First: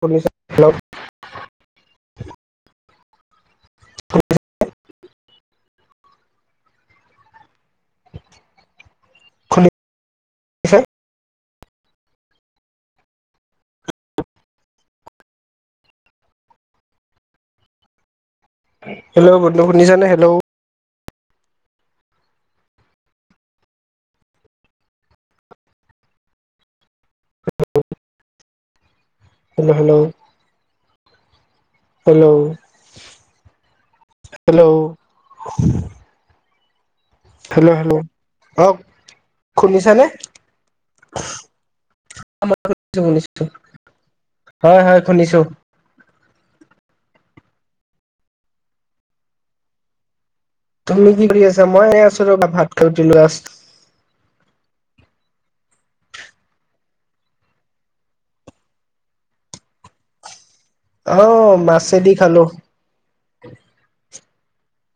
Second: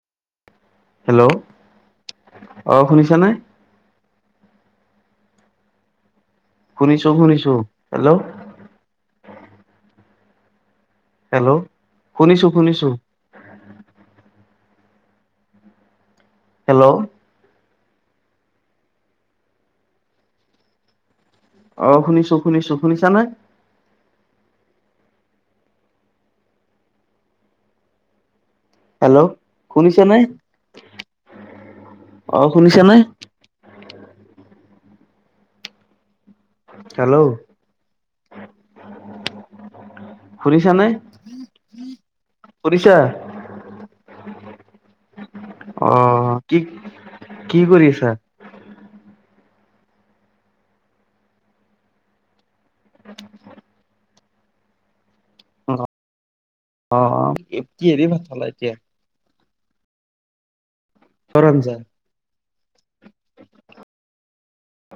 শুনিছে হেল্ল', অ', শুনিছ জানাই [inaudible] শুনিছোঁ, শুনিছোঁ, হেল্ল'। আছে হেল্ল', শুনিছোঁ, শুনিছোঁ। হেল্ল'। হেল্ল', বন্ধু শুনিছানে? হেল্ল'। অ', শুনিছোঁ, শুনিছোঁ, শুনিছানে? [inaudible] হেল্ল', শুনিছা নে? অ, হেল্ল' শুনিছা নে? Hello, [inaudible] hello hello! অহ শুনিছা নে? শুনিছানে? মই শুনিছা? শুনিছো শুনিছো। হয় হয় শুনিছো। অ কি কি কৰি আছা? তুমি কি কৰি আছা? মই এ আছো ৰবা, ভাত [unintelligible] অ' অ'। কিহেৰে ভাত খালা এতিয়া? কিহৰ অ' আঞ্জা? মাছেদি খালো।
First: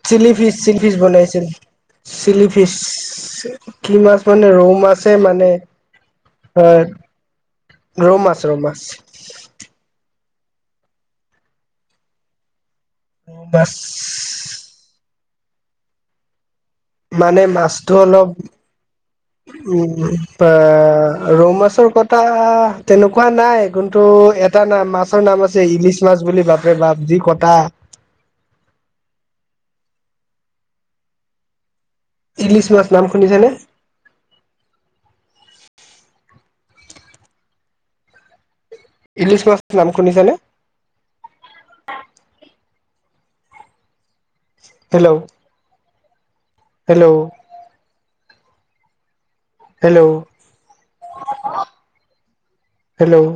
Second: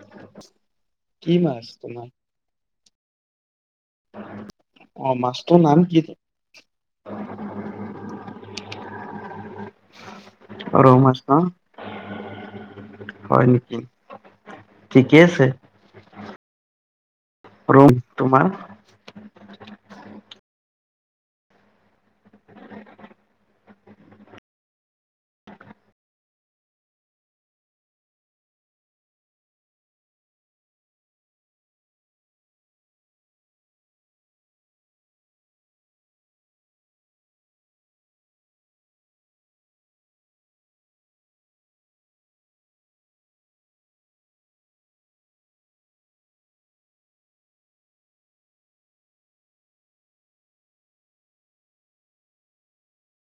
চিলি ফিচ, চিলি ফিচ কি বনাইছিল। মাছ তোমাৰ? চিলি ফিচ [inaudible] কি মাছ মানে, ৰৌ অ মাছে মানে। মাছটোৰ নাম কি? অ ৰৌ মাছ ৰৌ মাছ। ৰৌ মাছ ন। ৰৌ মাছ কি আছে মানে ৰৌ মাছটো অলপ তোমাৰ? উম। এ ৰৌ মাছৰ কটা তেনেকুৱা নাই কিন্তু এটা নাম মাছৰ নাম আছে ইলিছ মাছ বুলি বাপৰেবাপ বা যি কটা। ইলিছ মাছ নাম শুনিছেনে? ইলিছ মাছটো নাম শুনিছানে? Hello hello hello? হেল্ল'?